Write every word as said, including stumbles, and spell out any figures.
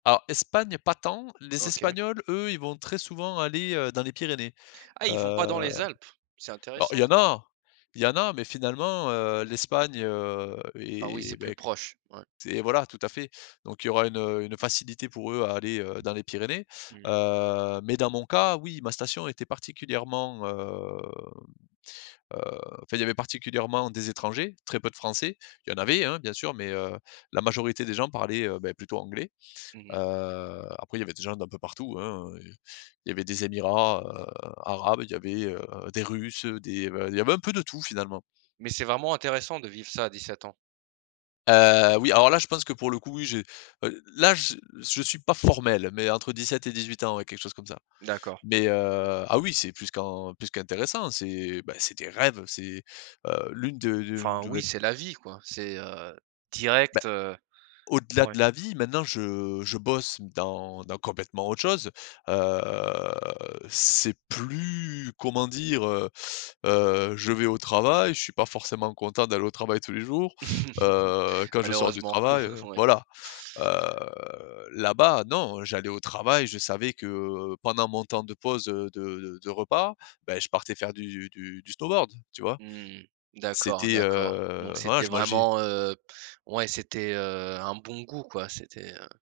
Alors Espagne, pas tant! Les OK. Espagnols, eux, ils vont très souvent aller, heu, dans les Pyrénées. Ah, Heu, ils vont pas dans les Alpes? C'est alors il intéressant y en ça! a. Il y en a mais finalement, heu, l'Espagne, heu Ah oui, c'est et plus beh qu proche. Ouais. c'est voilà, tout à fait. Donc il y aura une, heu, une facilité pour eux à aller, heu, dans les Pyrénées. Mmh mh. Heu, mais dans mon cas, oui ma station était particulièrement, hem, heu, enfin il y avait particulièrement des étrangers. Très peu de Français, Il y en avait, hein, bien sûr, mais, heu, la majorité des gens parlaient, heu, beh, plutôt anglais. Mmh Heu, mh. après il y avait des gens d'un peu partout hein, heu, il y avait des Emirats, heu, arabes. Il y avait, heu, des Russes des, heu, bah, il y avait un peu de tout finalement! Mais c'est vraiment intéressant de vivre ça à dix sept ans. Heu, oui alors là je pense que pour le coup, oui, je, heu, là je je suis pas formel, mais entre dix sept et dix huit ans ouais, quelque chose comme ça. D'accord. Mais, heu, ah oui, c'est plus qu'en plus qu'intéressant, c'est bah c'est des rêves! C'est heu, l'une de de Enfin de oui, mes p c'est la vie quoi! C'est, heu, Beh, direct, heu, au-delà de ouais. la vie, maintenant je je bosse dans dans complètement autre chose, heu. C'est plus, comment dire, heu? Heu, je vais au travail, je suis pas forcément content d'aller au travail tous les jours. Heu, quand je sors du Malheureusement, travail, heu. ouais. Voilà, heu, là-bas non, j'allais au travail, je savais que, heu, pendant mon temps de pause, heu, de de de repas. Bah, je partais faire du du du snowboard, tu vois? Mmh, d'accord, C'était, d'accord. Donc heu, voilà, c'était je mangeais vraiment, heu, ouais, c'était, heu, un bon goût quoi, c'était, heu.